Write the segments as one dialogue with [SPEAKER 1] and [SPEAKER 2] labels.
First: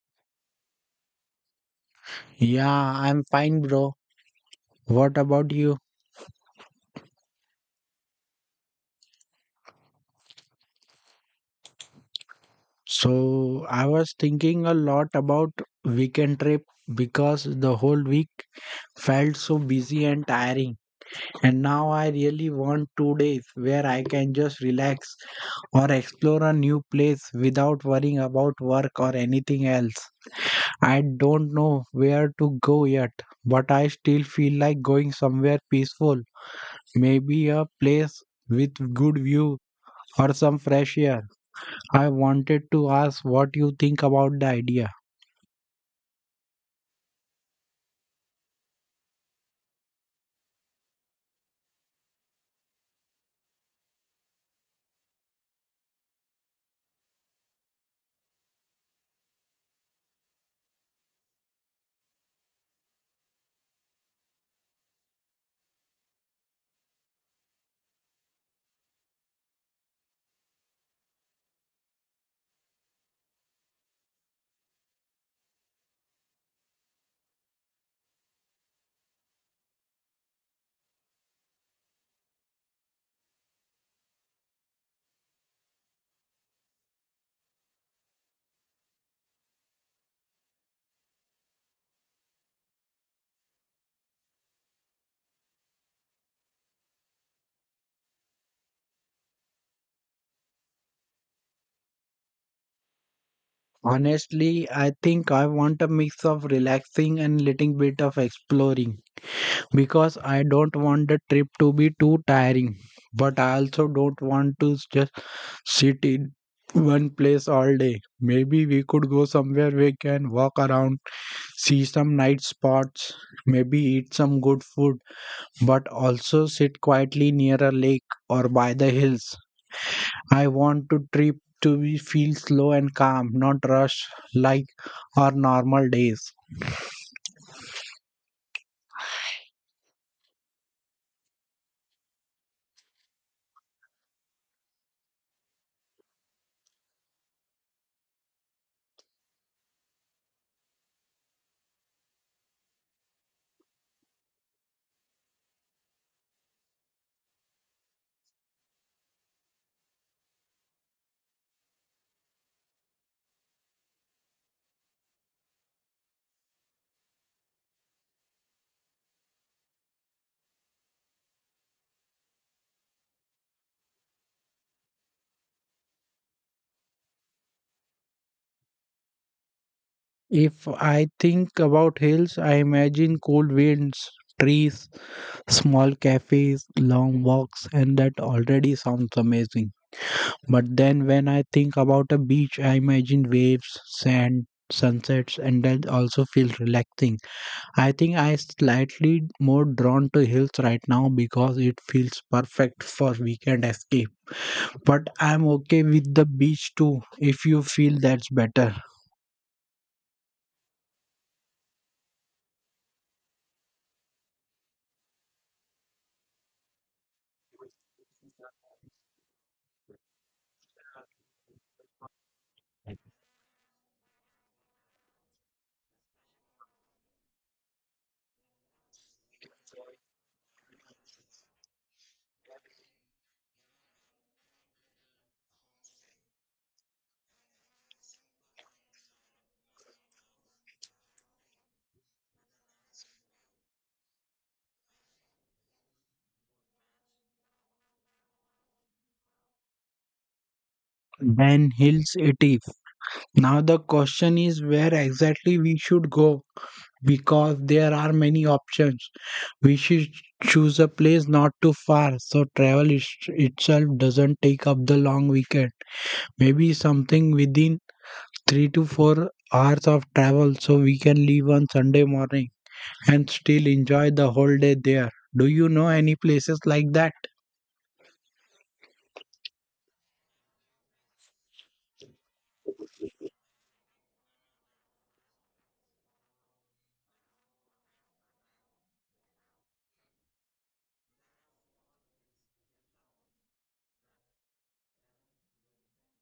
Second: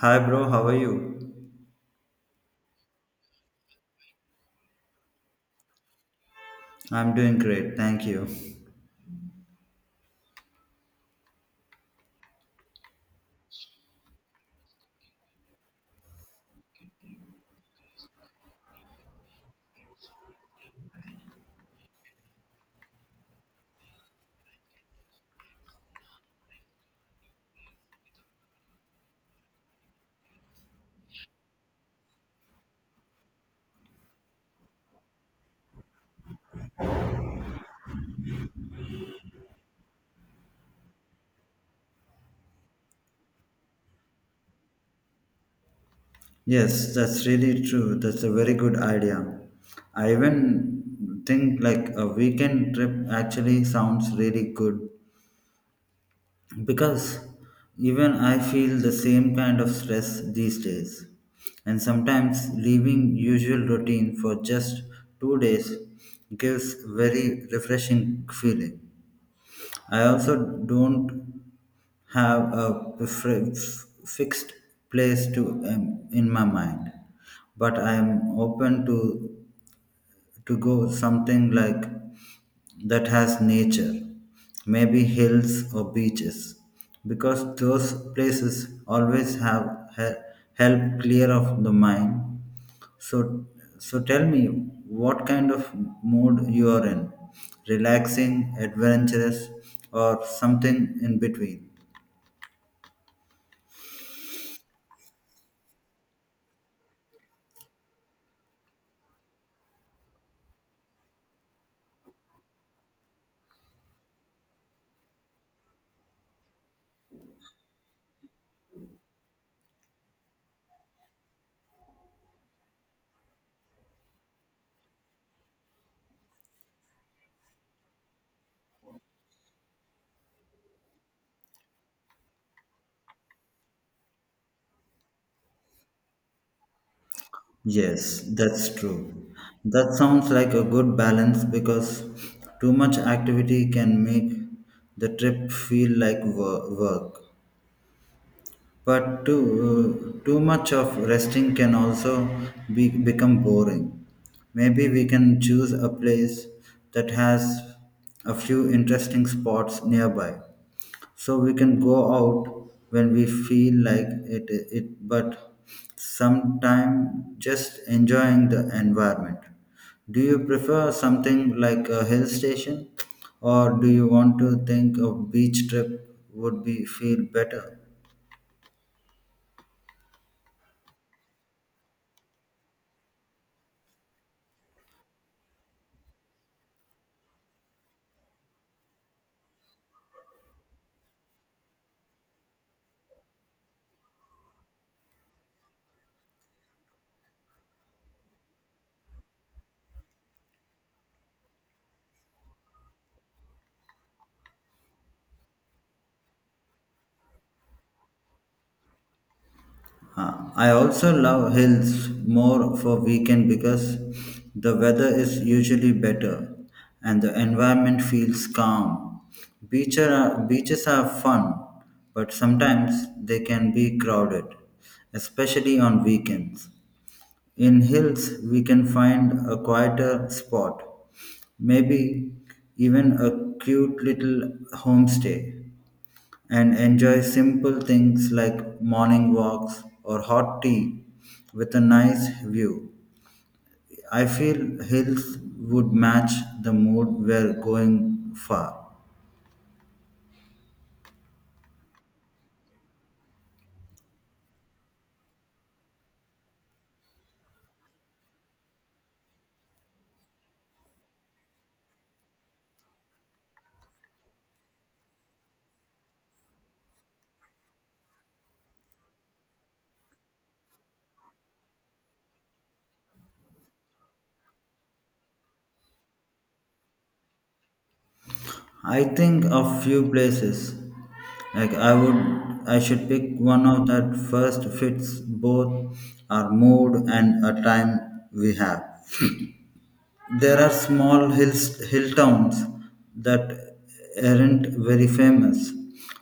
[SPEAKER 1] Hi, bro, how are you?
[SPEAKER 2] Yeah, I'm fine, bro. What about you?
[SPEAKER 1] I'm doing great, thank you.
[SPEAKER 2] So, I was thinking a lot about weekend trip because the whole week felt so busy and tiring. And now I really want 2 days where I can just relax or explore a new place without worrying about work or anything else. I don't know where to go yet, but I still feel like going somewhere peaceful. Maybe a place with good view or some fresh air. I wanted to ask what you think about the idea.
[SPEAKER 1] Yes, that's really true. That's a very good idea. I even think like a weekend trip actually sounds really good because even I feel the same kind of stress these days. And sometimes leaving usual routine for just 2 days gives very refreshing feeling. I also don't have a fixed place to in my mind, but I am open to go something like that has nature, maybe hills or beaches, because those places always have he- help clear of the mind. So, so tell me what kind of mood you are in, relaxing, adventurous, or something in between.
[SPEAKER 2] Honestly, I think I want a mix of relaxing and little bit of exploring because I don't want the trip to be too tiring, but I also don't want to just sit in one place all day. Maybe we could go somewhere we can walk around, see some night spots, maybe eat some good food, but also sit quietly near a lake or by the hills. I want to trip to be feel slow and calm, not rush like our normal days.
[SPEAKER 1] Yes, that's true. That sounds like a good balance because too much activity can make the trip feel like work. But too much of resting can also become boring. Maybe we can choose a place that has a few interesting spots nearby so we can go out when we feel like it, but sometime just enjoying the environment. Do you prefer something like a hill station, or do you want to think a beach trip would be feel better?
[SPEAKER 2] If I think about hills, I imagine cold winds, trees, small cafes, long walks, and that already sounds amazing. But then when I think about a beach, I imagine waves, sand, sunsets, and that also feels relaxing. I think I slightly more drawn to hills right now because it feels perfect for weekend escape. But I'm okay with the beach too if you feel that's better.
[SPEAKER 1] I also love hills more for weekend because the weather is usually better and the environment feels calm. Beaches are fun, but sometimes they can be crowded, especially on weekends. In hills, we can find a quieter spot, maybe even a cute little homestay, and enjoy simple things like morning walks or hot tea with a nice view. I feel hills would match the mood we're going far.
[SPEAKER 2] Then hills it is. Now the question is where exactly we should go because there are many options. We should choose a place not too far so travel is, itself doesn't take up the long weekend. Maybe something within 3 to 4 hours of travel so we can leave on Sunday morning and still enjoy the whole day there. Do you know any places like that?
[SPEAKER 1] I think of few places. Like I should pick one of that first fits both our mood and a time we have. There are small hill towns that aren't very famous,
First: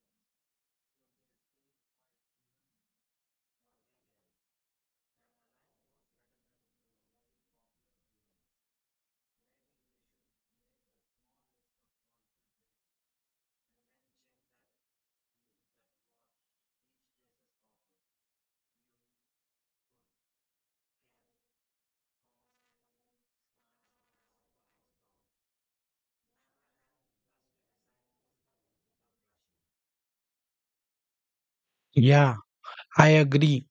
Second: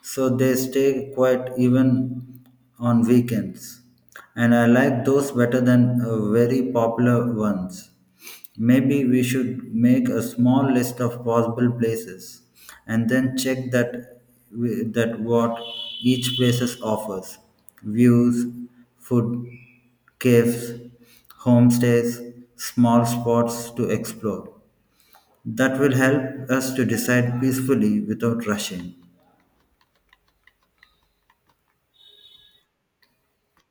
[SPEAKER 1] so they stay quiet even on weekends. And I like those better than very popular ones. Maybe we should make a small list of possible places and then check that that what each places offers. Views, food, caves, homestays, small spots to explore. That will help us to decide peacefully without rushing.
[SPEAKER 2] Yeah, I agree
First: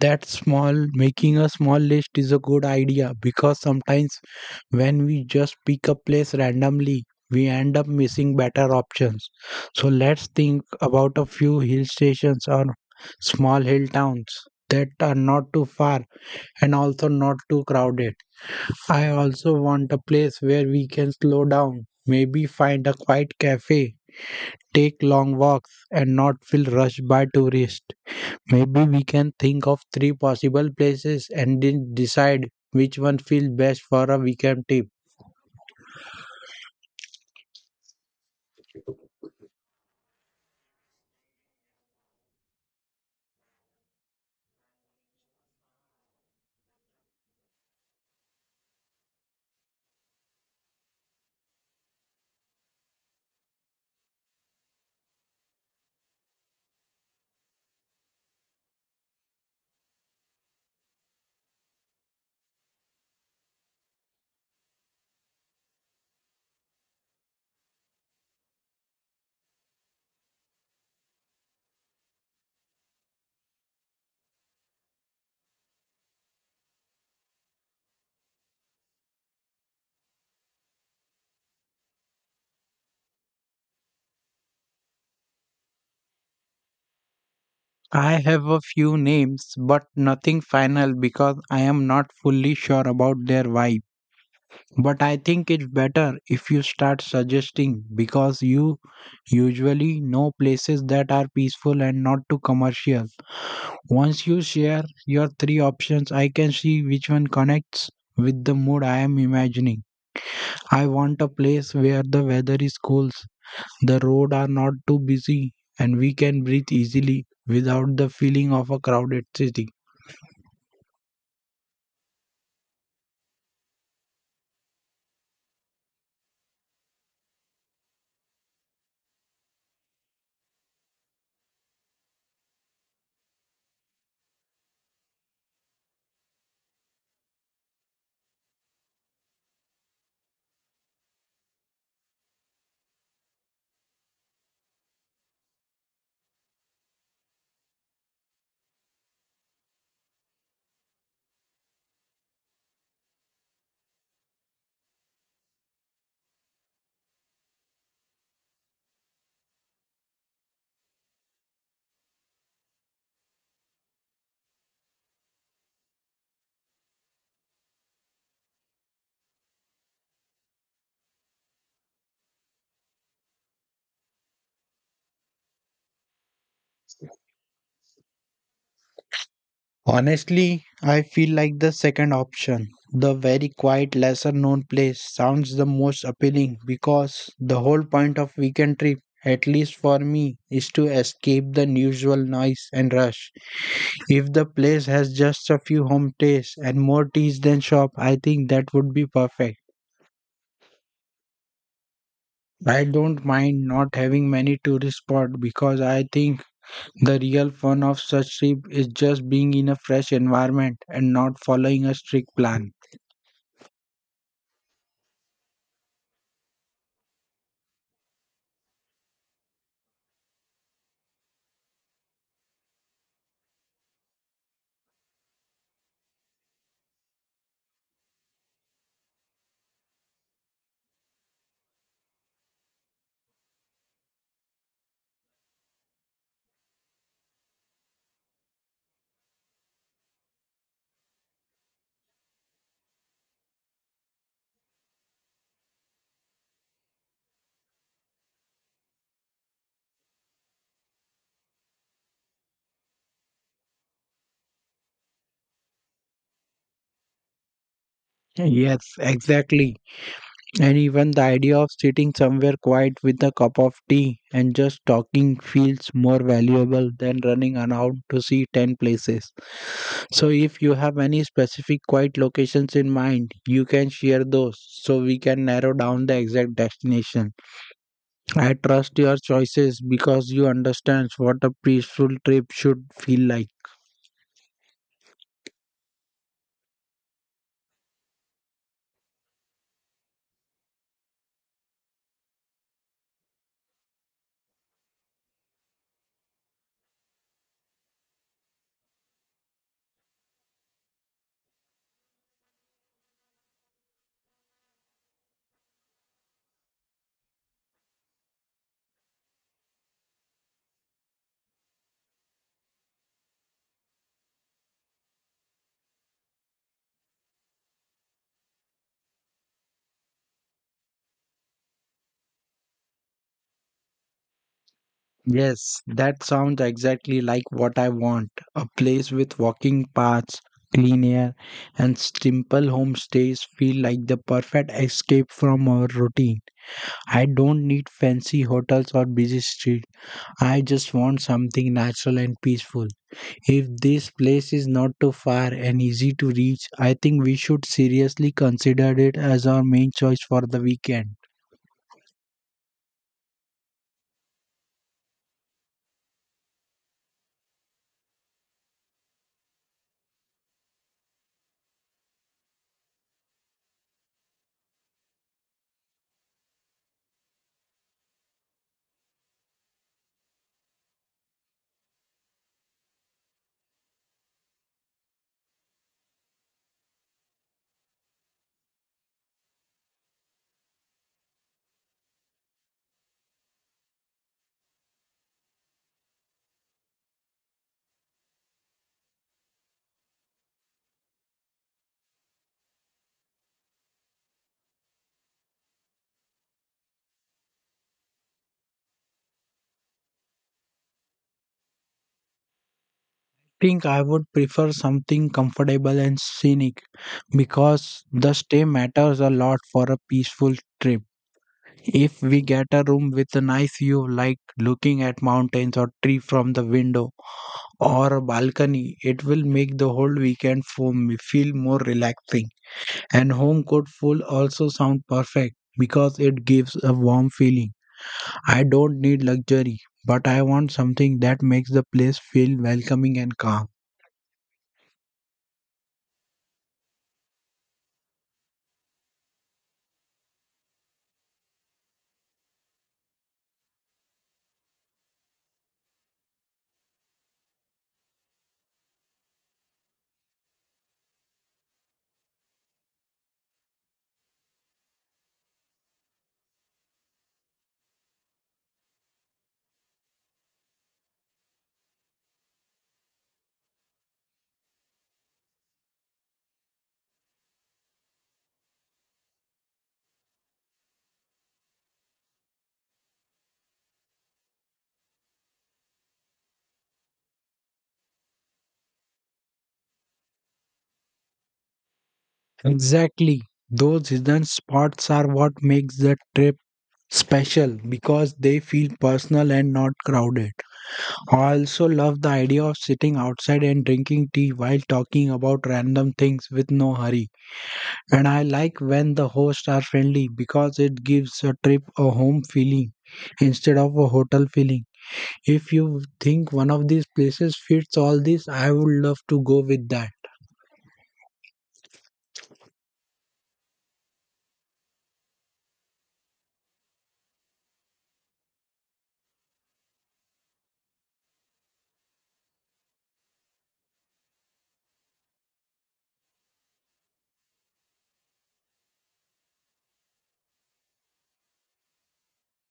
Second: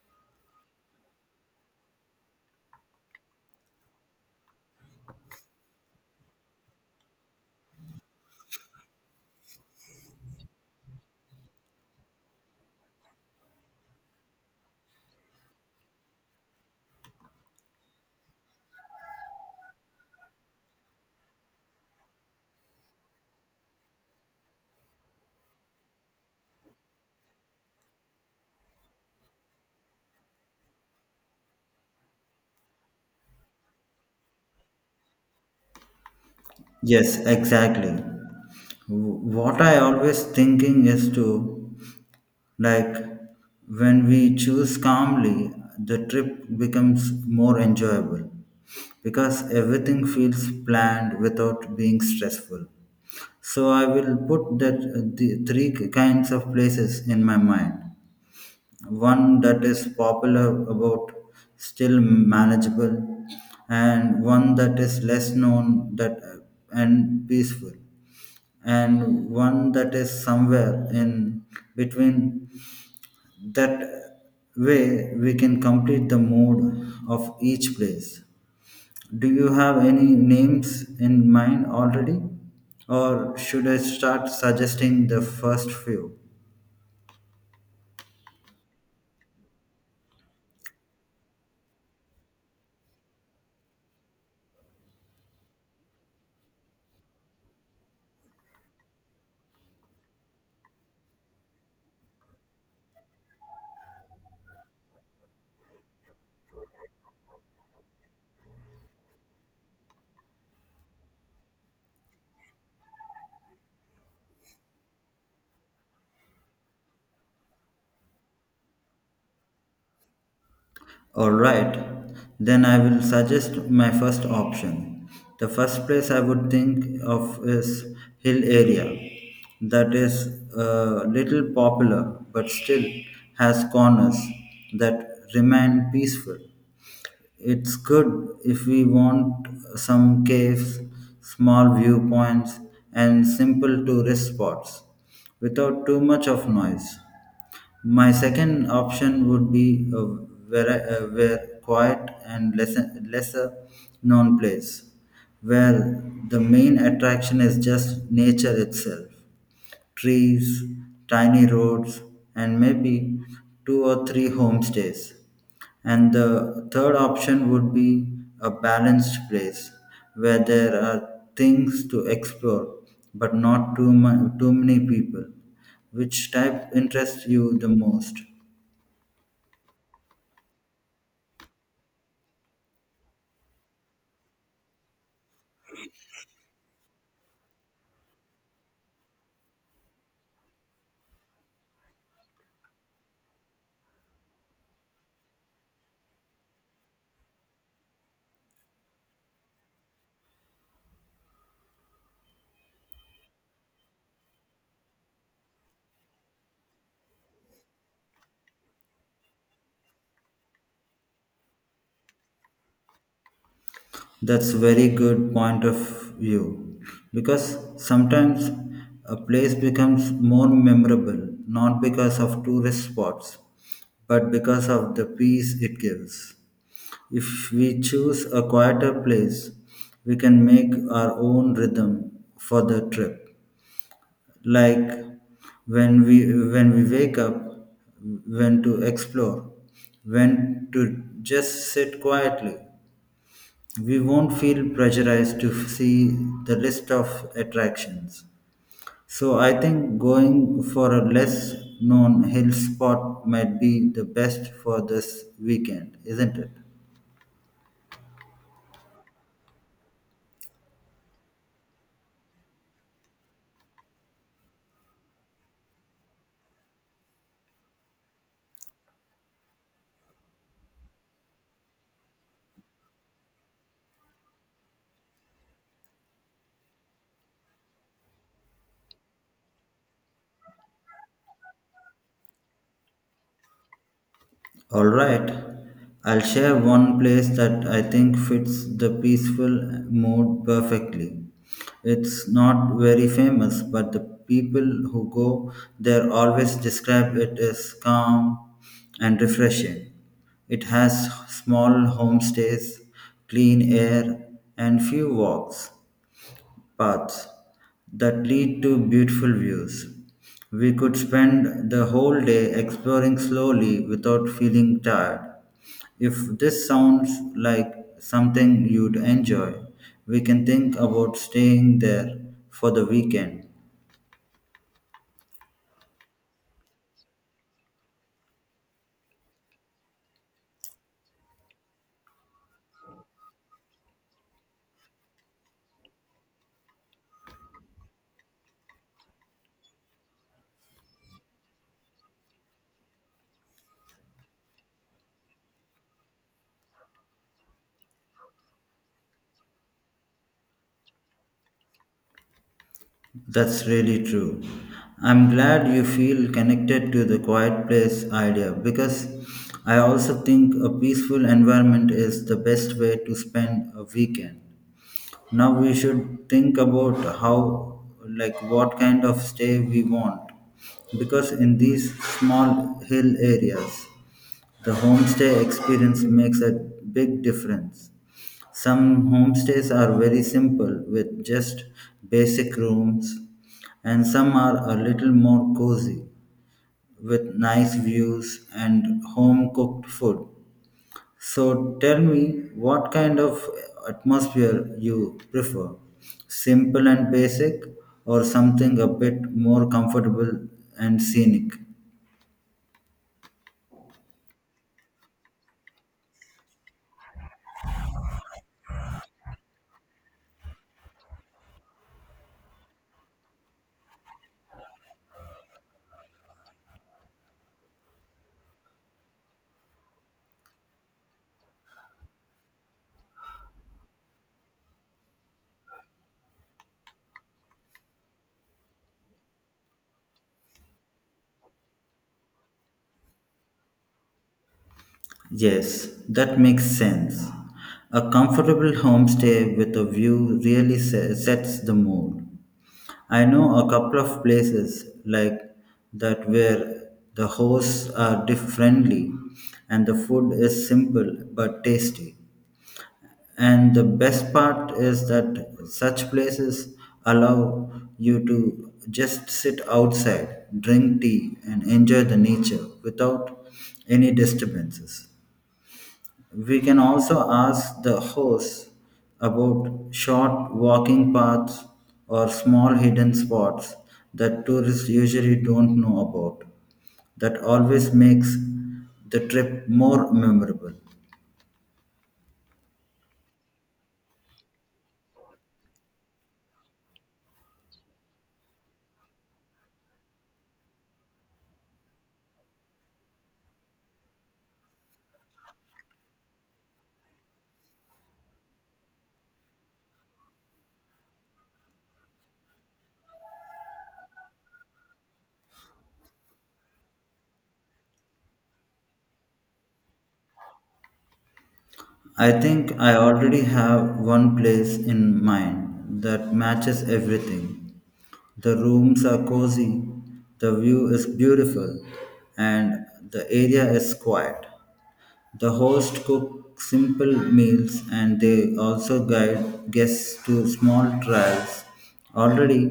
[SPEAKER 2] that small making a small list is a good idea because sometimes when we just pick a place randomly we end up missing better options. So let's think about a few hill stations or small hill towns that are not too far and also not too crowded. I also want a place where we can slow down, maybe find a quiet cafe, take long walks and not feel rushed by tourists. Maybe we can think of three possible places and then decide which one feels best for a weekend trip.
[SPEAKER 1] Yes, exactly. What I always thinking is to. Like, when we choose calmly, the trip becomes more enjoyable because everything feels planned without being stressful. So I will put that the three kinds of places in my mind. One that is popular about still manageable, and one that is less known that and peaceful, and one that is somewhere in between. That way we can complete the mood of each place. Do you have any names in mind already? Or should I start suggesting the first few?
[SPEAKER 2] I have a few names, but nothing final because I am not fully sure about their vibe. But I think it's better if you start suggesting because you usually know places that are peaceful and not too commercial. Once you share your three options, I can see which one connects with the mood I am imagining. I want a place where the weather is cool, the roads are not too busy, and we can breathe easily without the feeling of a crowded city.
[SPEAKER 1] Alright, then I will suggest my first option. The first place I would think of is hill area that is a little popular but still has corners that remain peaceful. It's good if we want some caves, small viewpoints, and simple tourist spots without too much of noise. My second option would be a very quiet and lesser known place where the main attraction is just nature itself, trees, tiny roads, and maybe two or three homestays. And the third option would be a balanced place where there are things to explore, but not too many people. Which type interests you the most?
[SPEAKER 2] Honestly, I feel like the second option, the very quiet, lesser known place, sounds the most appealing because the whole point of weekend trip, at least for me, is to escape the usual noise and rush. If the place has just a few homestays and more teas than shop, I think that would be perfect. I don't mind not having many tourist spots because I think the real fun of such trip is just being in a fresh environment and not following a strict plan.
[SPEAKER 1] That's very good point of view because sometimes a place becomes more memorable not because of tourist spots but because of the peace it gives. If we choose a quieter place, we can make our own rhythm for the trip. Like when we when we wake up, when to explore, when to just sit quietly, we won't feel pressurized to see the list of attractions. So I think going for a less known hill spot might be the best for this weekend, isn't it?
[SPEAKER 2] Yes, exactly. And even the idea of sitting somewhere quiet with a cup of tea and just talking feels more valuable than running around to see 10 places. So, if you have any specific quiet locations in mind, you can share those so we can narrow down the exact destination. I trust your choices because you understand what a peaceful trip should feel like.
[SPEAKER 1] All right. I'll share one place that I think fits the peaceful mood perfectly. It's not very famous, but the people who go there always describe it as calm and refreshing. It has small homestays, clean air, and few walks paths that lead to beautiful views. We could spend the whole day exploring slowly without feeling tired. If this sounds like something you'd enjoy, we can think about staying there for the weekend.
[SPEAKER 2] Yes, that sounds exactly like what I want. A place with walking paths, clean air, and simple homestays feel like the perfect escape from our routine. I don't need fancy hotels or busy streets. I just want something natural and peaceful. If this place is not too far and easy to reach, I think we should seriously consider it as our main choice for the weekend.
[SPEAKER 1] That's really true. I'm glad you feel connected to the quiet place idea because I also think a peaceful environment is the best way to spend a weekend. Now we should think about how, like, what kind of stay we want. Because in these small hill areas, the homestay experience makes a big difference. Some homestays are very simple with just basic rooms, and some are a little more cozy with nice views and home cooked food. So tell me, what kind of atmosphere you prefer? Simple and basic, or something a bit more comfortable and scenic?
[SPEAKER 2] Think I would prefer something comfortable and scenic because the stay matters a lot for a peaceful trip. If we get a room with a nice view, like looking at mountains or tree from the window or a balcony, it will make the whole weekend for me feel more relaxing. And home cooked food also sound perfect because it gives a warm feeling. I don't need luxury, but I want something that makes the place feel welcoming and calm.
[SPEAKER 1] Yes, that makes sense. A comfortable homestay with a view really sets the mood. I know a couple of places like that where the hosts are friendly and the food is simple but tasty. And the best part is that such places allow you to just sit outside, drink tea, and enjoy the nature without any disturbances. We can also ask the host about short walking paths or small hidden spots that tourists usually don't know about. That always makes the trip more memorable.
[SPEAKER 2] Exactly. Those hidden spots are what makes the trip special because they feel personal and not crowded. I also love the idea of sitting outside and drinking tea while talking about random things with no hurry. And I like when the hosts are friendly because it gives a trip a home feeling instead of a hotel feeling. If you think one of these places fits all this, I would love to go with that.
[SPEAKER 1] I think I already have one place in mind that matches everything. The rooms are cozy, the view is beautiful, and the area is quiet. The host cooks simple meals and they also guide guests to small trials already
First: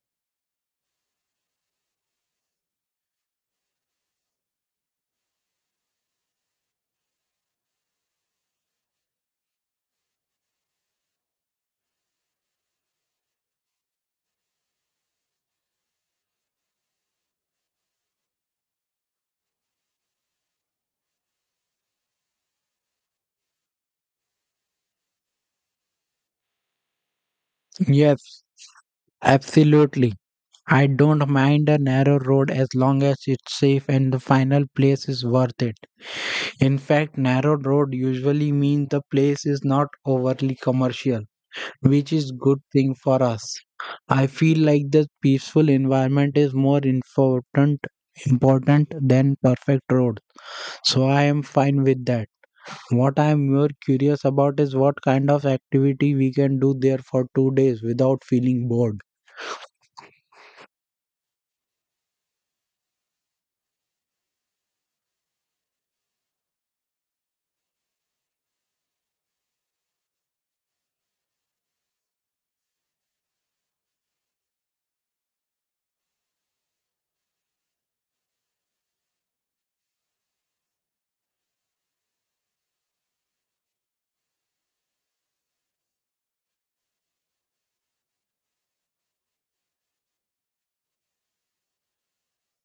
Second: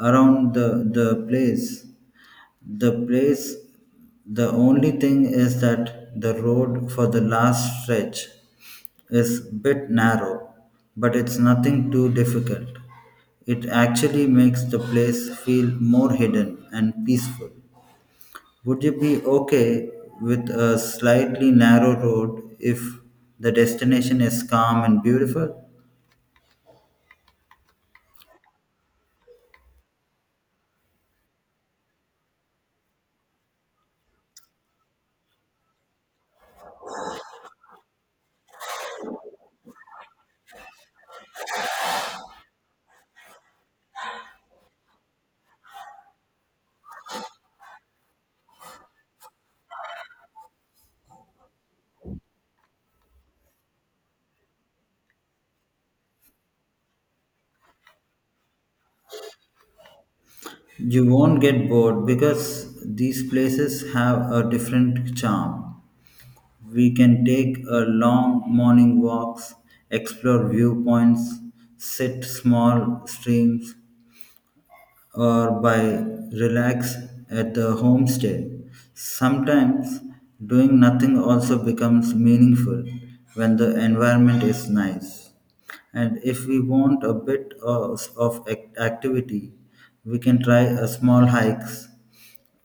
[SPEAKER 1] around the place. The place, the only thing is that the road for the last stretch is bit narrow, but it's nothing too difficult. It actually makes the place feel more hidden and peaceful. Would you be okay with a slightly narrow road if the destination is calm and beautiful?
[SPEAKER 2] Yes, absolutely. I don't mind a narrow road as long as it's safe and the final place is worth it. In fact, narrow road usually means the place is not overly commercial, which is good thing for us. I feel like the peaceful environment is more important than perfect road. So I am fine with that. What I am more curious about is what kind of activity we can do there for 2 days without feeling bored.
[SPEAKER 1] You won't get bored because these places have a different charm. We can take a long morning walks, explore viewpoints, sit small streams, or by relax at the homestay. Sometimes doing nothing also becomes meaningful when the environment is nice. And if we want a bit of activity, we can try a small hikes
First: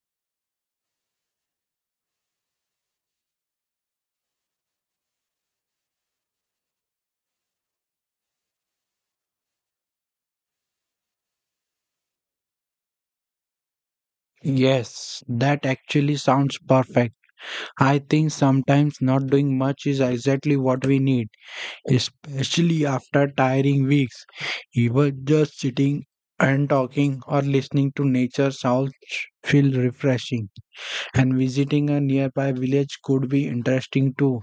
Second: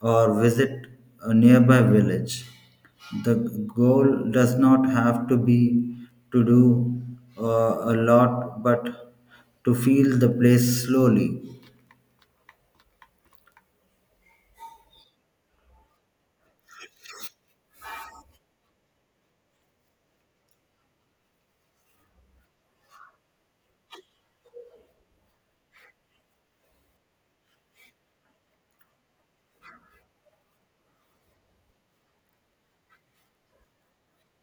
[SPEAKER 1] or visit a nearby village. The goal does not have to be to do a lot, but to feel the place slowly.
[SPEAKER 2] Yes, that actually sounds perfect. I think sometimes not doing much is exactly what we need, especially after tiring weeks. Even just sitting and talking or listening to nature sounds feel refreshing. And visiting a nearby village could be interesting too,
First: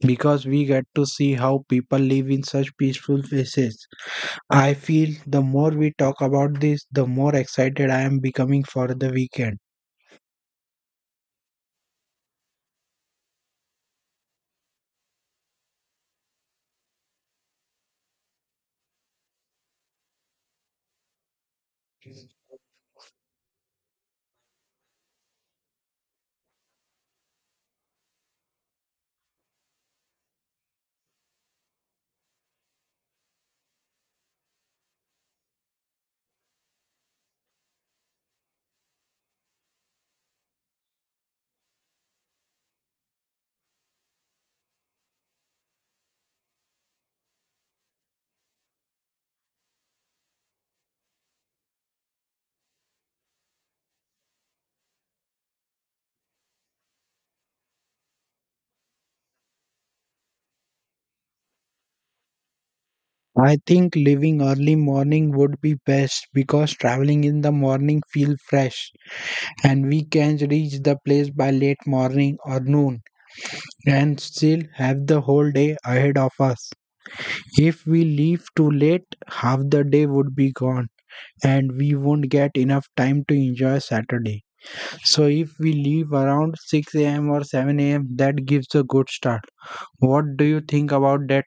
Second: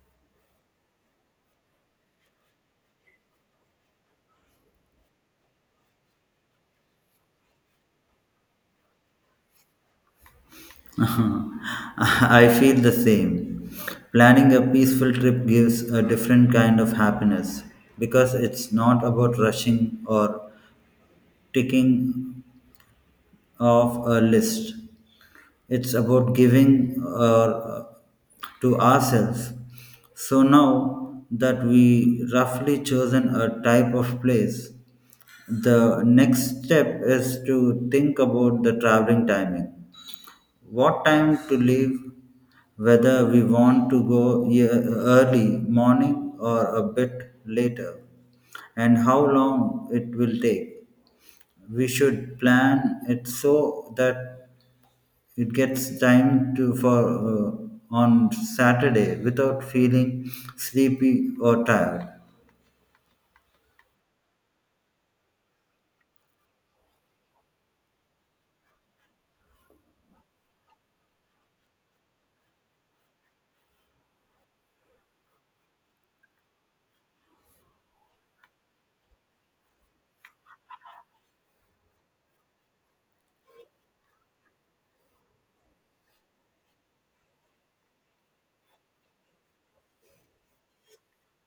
[SPEAKER 2] because we get to see how people live in such peaceful places. I feel the more we talk about this, the more excited I am becoming for the weekend.
[SPEAKER 1] I feel the same. Planning a peaceful trip gives a different kind of happiness because it's not about rushing or ticking off a list. It's about giving to ourselves. So now that we roughly chosen a type of place, the next step is to think about the traveling timing, what time to leave, whether we want to go early morning or a bit later, and how long it will take. We should plan it so that it gets time to for on Saturday without feeling sleepy or tired.
[SPEAKER 2] I think leaving early morning would be best because traveling in the morning feel fresh and we can reach the place by late morning or noon and still have the whole day ahead of us. If we leave too late, half the day would be gone and we won't get enough time to enjoy Saturday. So if we leave around 6 a.m. or 7 a.m., that gives a good start. What do you think about that?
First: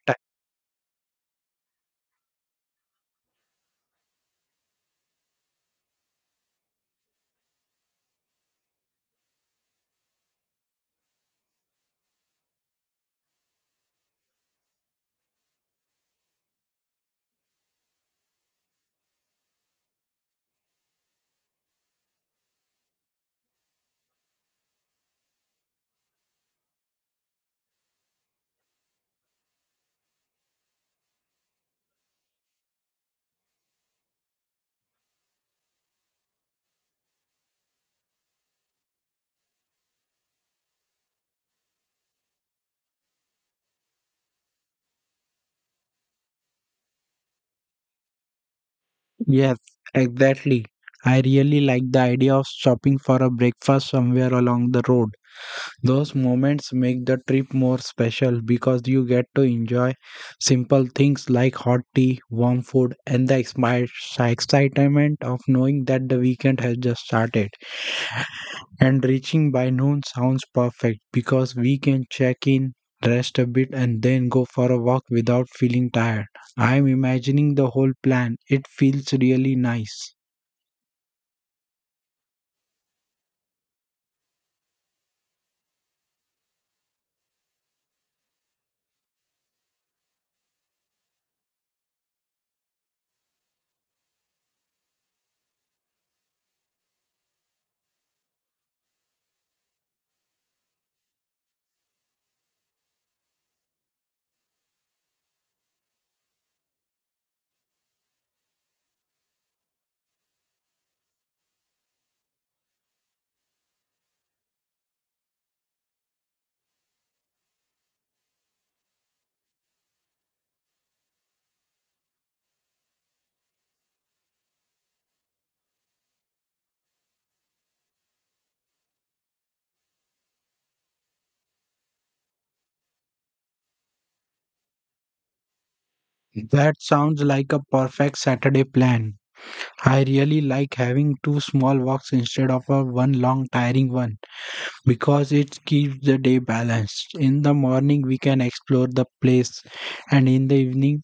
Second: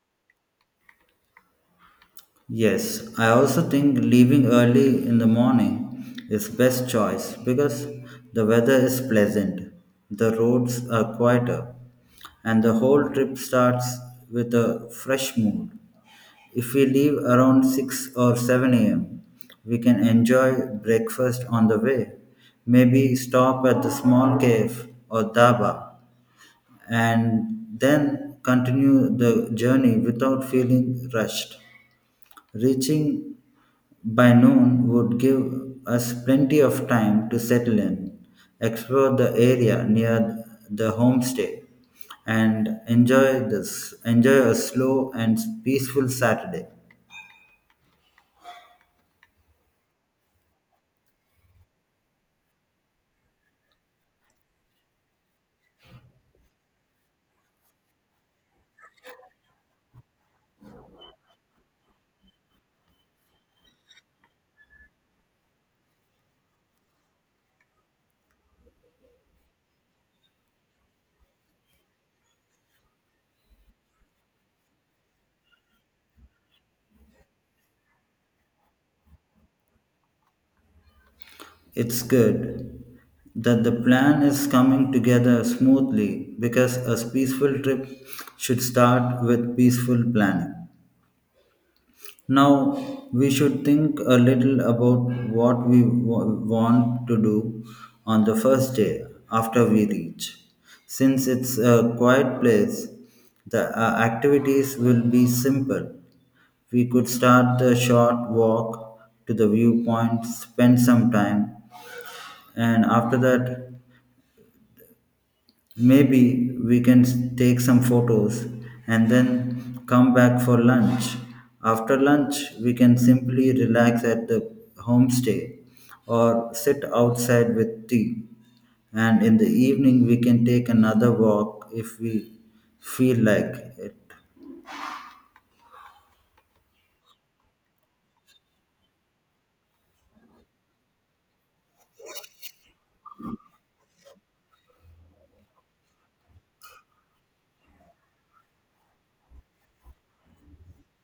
[SPEAKER 1] Yes, I also think leaving early in the morning is best choice because the weather is pleasant, the roads are quieter, and the whole trip starts with a fresh mood. If we leave around 6 or 7 a.m., we can enjoy breakfast on the way. Maybe stop at the small cave or dhaba and then continue the journey without feeling rushed. Reaching by noon would give us plenty of time to settle in, explore the area near the homestay, and enjoy a slow and peaceful Saturday.
[SPEAKER 2] Yes, exactly. I really like the idea of stopping for a breakfast somewhere along the road. Those moments make the trip more special because you get to enjoy simple things like hot tea, warm food, and the excitement of knowing that the weekend has just started. And reaching by noon sounds perfect because we can check in, rest a bit, and then go for a walk without feeling tired. I'm imagining the whole plan. It feels really nice.
[SPEAKER 1] It's good that the plan is coming together smoothly because a peaceful trip should start with peaceful planning. Now, we should think a little about what we want to do on the first day after we reach. Since it's a quiet place, the activities will be simple. We could start the short walk to the viewpoint, spend some time, and after that, maybe we can take some photos and then come back for lunch. After lunch, we can simply relax at the homestay or sit outside with tea. And in the evening, we can take another walk if we feel like it.
[SPEAKER 2] That sounds like a perfect Saturday plan. I really like having two small walks instead of a one long tiring one because it keeps the day balanced. In the morning we can explore the place and in the evening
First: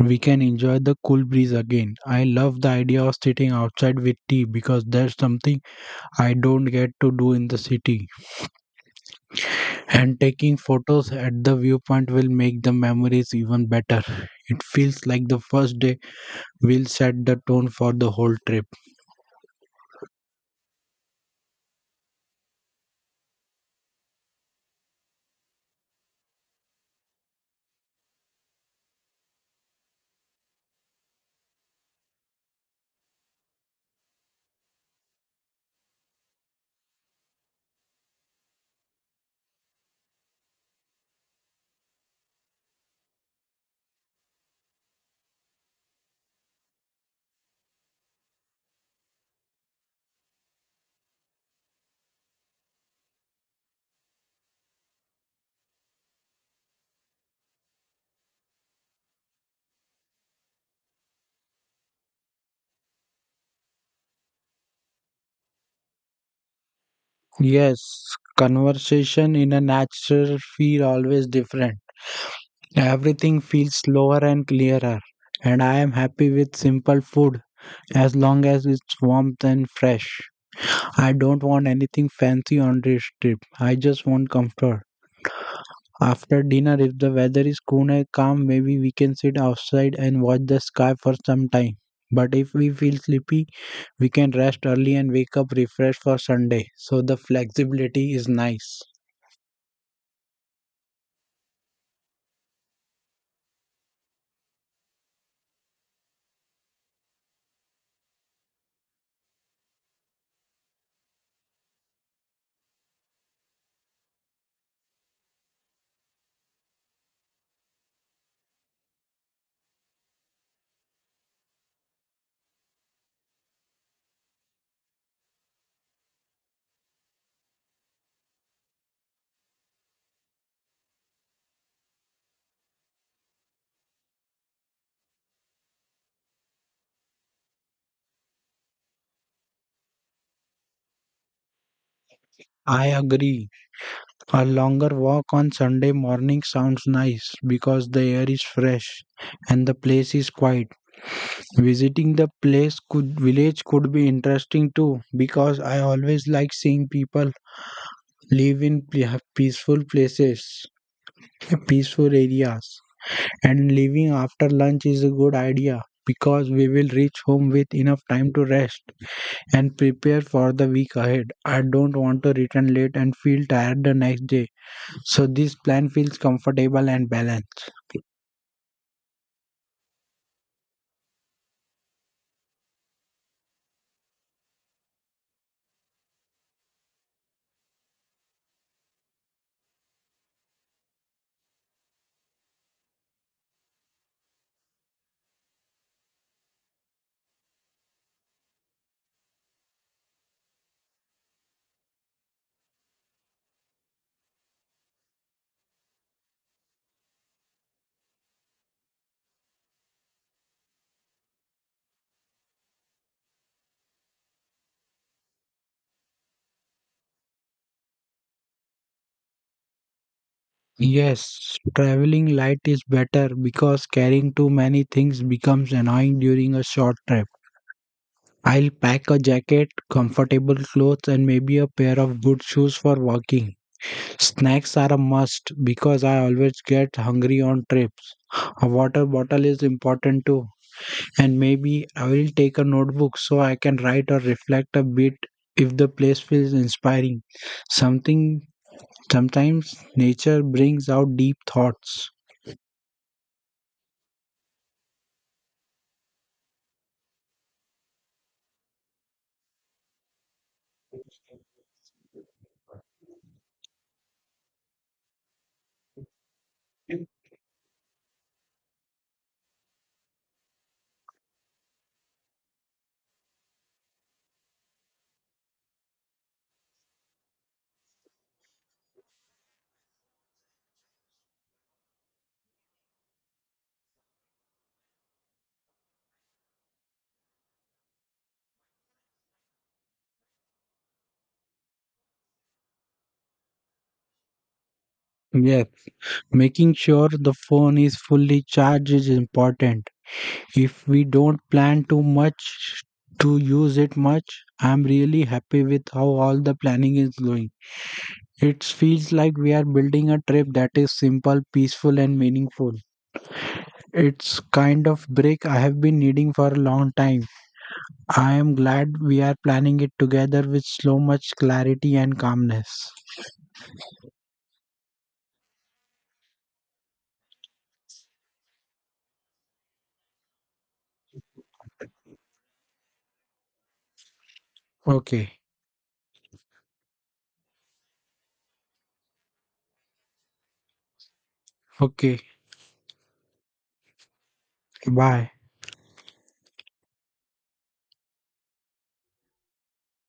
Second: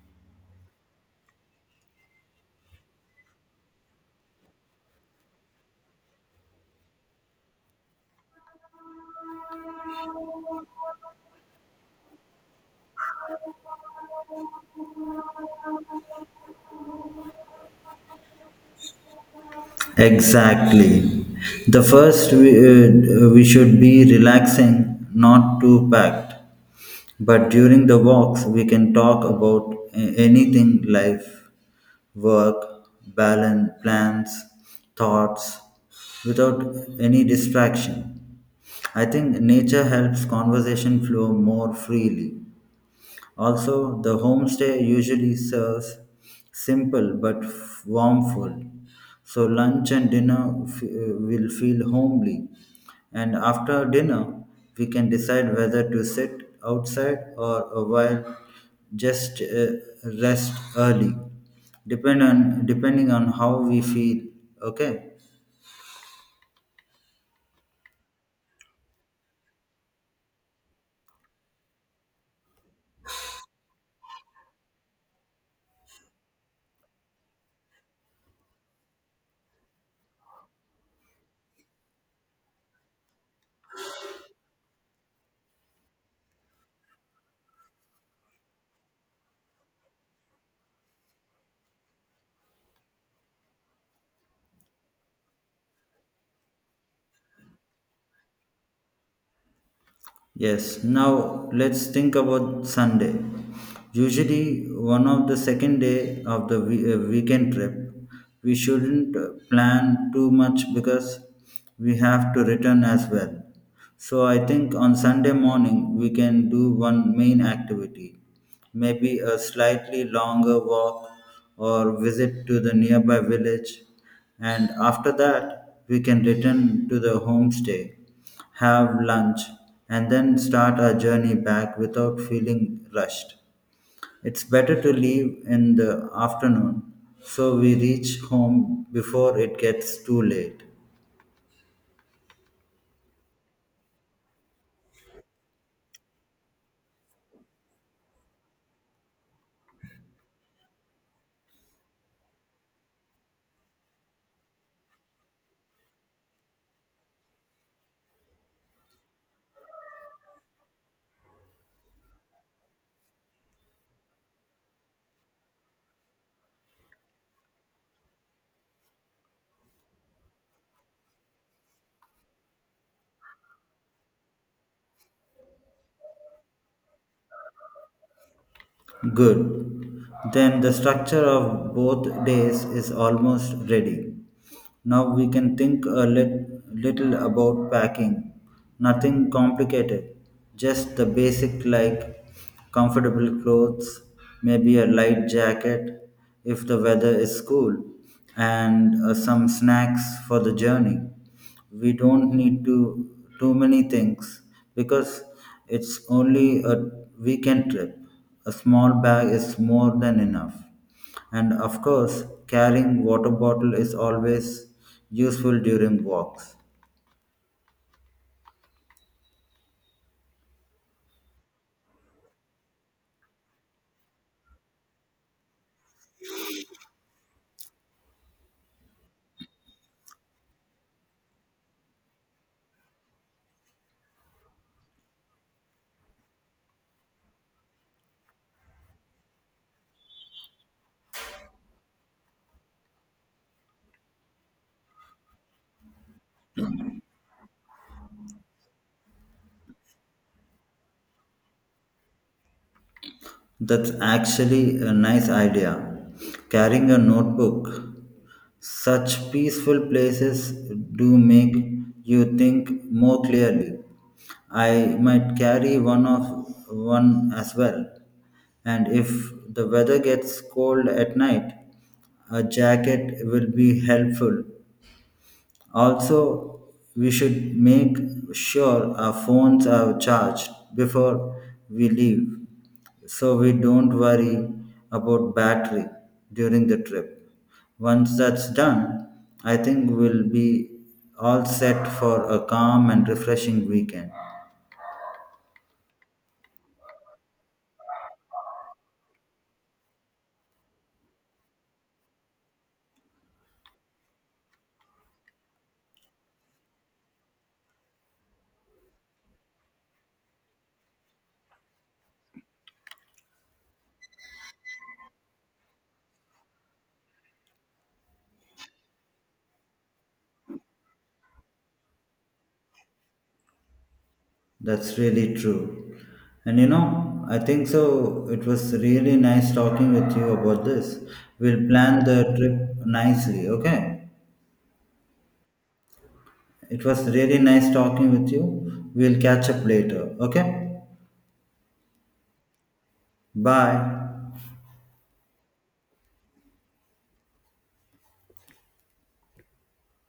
[SPEAKER 2] we can enjoy the cool breeze again. I love the idea of sitting outside with tea because that's something I don't get to do in the city. And taking photos at the viewpoint will make the memories even better. It feels like the first day will set the tone for the whole trip.
[SPEAKER 1] Exactly. The first we should be relaxing, not too packed. But during the walks, we can talk about anything, life, work, balance, plans, thoughts, without any distraction. I think nature helps conversation flow more freely. Also, the homestay usually serves simple but warm food, so lunch and dinner will feel homely. And after dinner, we can decide whether to sit outside or a while just rest early, depending on how we feel. Okay.
[SPEAKER 2] Yes, conversation in a natural feel always different. Everything feels slower and clearer, and I am happy with simple food as long as it's warm and fresh. I don't want anything fancy on this trip. I just want comfort. After dinner, if the weather is cool and calm, maybe we can sit outside and watch the sky for some time. But if we feel sleepy, we can rest early and wake up refreshed for Sunday. So the flexibility is nice.
[SPEAKER 1] Yes, now let's think about Sunday. Usually, one of the second day of the weekend trip, we shouldn't plan too much because we have to return as well. So, I think on Sunday morning, we can do one main activity, maybe a slightly longer walk or visit to the nearby village, and after that, we can return to the homestay, have lunch, and then start our journey back without feeling rushed. It's better to leave in the afternoon so we reach home before it gets too late.
[SPEAKER 2] I agree. A longer walk on Sunday morning sounds nice because the air is fresh and the place is quiet. Visiting the place could village could be interesting too because I always like seeing people live in peaceful places, peaceful areas. And leaving after lunch is a good idea because we will reach home with enough time to rest and prepare for the week ahead. I don't want to return late and feel tired the next day. So this plan feels comfortable and balanced.
[SPEAKER 1] Good. Then the structure of both days is almost ready. Now we can think a little about packing. Nothing complicated, just the basic like comfortable clothes, maybe a light jacket if the weather is cool, and some snacks for the journey. We don't need to too many things because it's only a weekend trip. A small bag is more than enough. And of course, carrying water bottle is always useful during walks.
[SPEAKER 2] Yes, traveling light is better because carrying too many things becomes annoying during a short trip. I'll pack a jacket, comfortable clothes, and maybe a pair of good shoes for walking. Snacks are a must because I always get hungry on trips. A water bottle is important too, and maybe I will take a notebook so I can write or reflect a bit if the place feels inspiring. Something Sometimes nature brings out deep thoughts.
[SPEAKER 1] That's actually a nice idea, carrying a notebook. Such peaceful places do make you think more clearly. I might carry one as well. And if the weather gets cold at night, a jacket will be helpful. Also, we should make sure our phones are charged before we leave so we don't worry about battery during the trip. Once that's done, I think we'll be all set for a calm and refreshing weekend.
[SPEAKER 2] Yeah, making sure the phone is fully charged is important. If we don't plan too much to use it much, I'm really happy with how all the planning is going. It feels like we are building a trip that is simple, peaceful, and meaningful. It's kind of break I have been needing for a long time. I am glad we are planning it together with so much clarity and calmness.
[SPEAKER 1] That's really true. And you know, I think so. It was really nice talking with you about this. We'll plan the trip nicely, okay?
[SPEAKER 2] Okay,
[SPEAKER 1] It was really nice talking with you. We'll catch up later, okay?
[SPEAKER 2] okay,
[SPEAKER 1] Bye.
[SPEAKER 2] bye.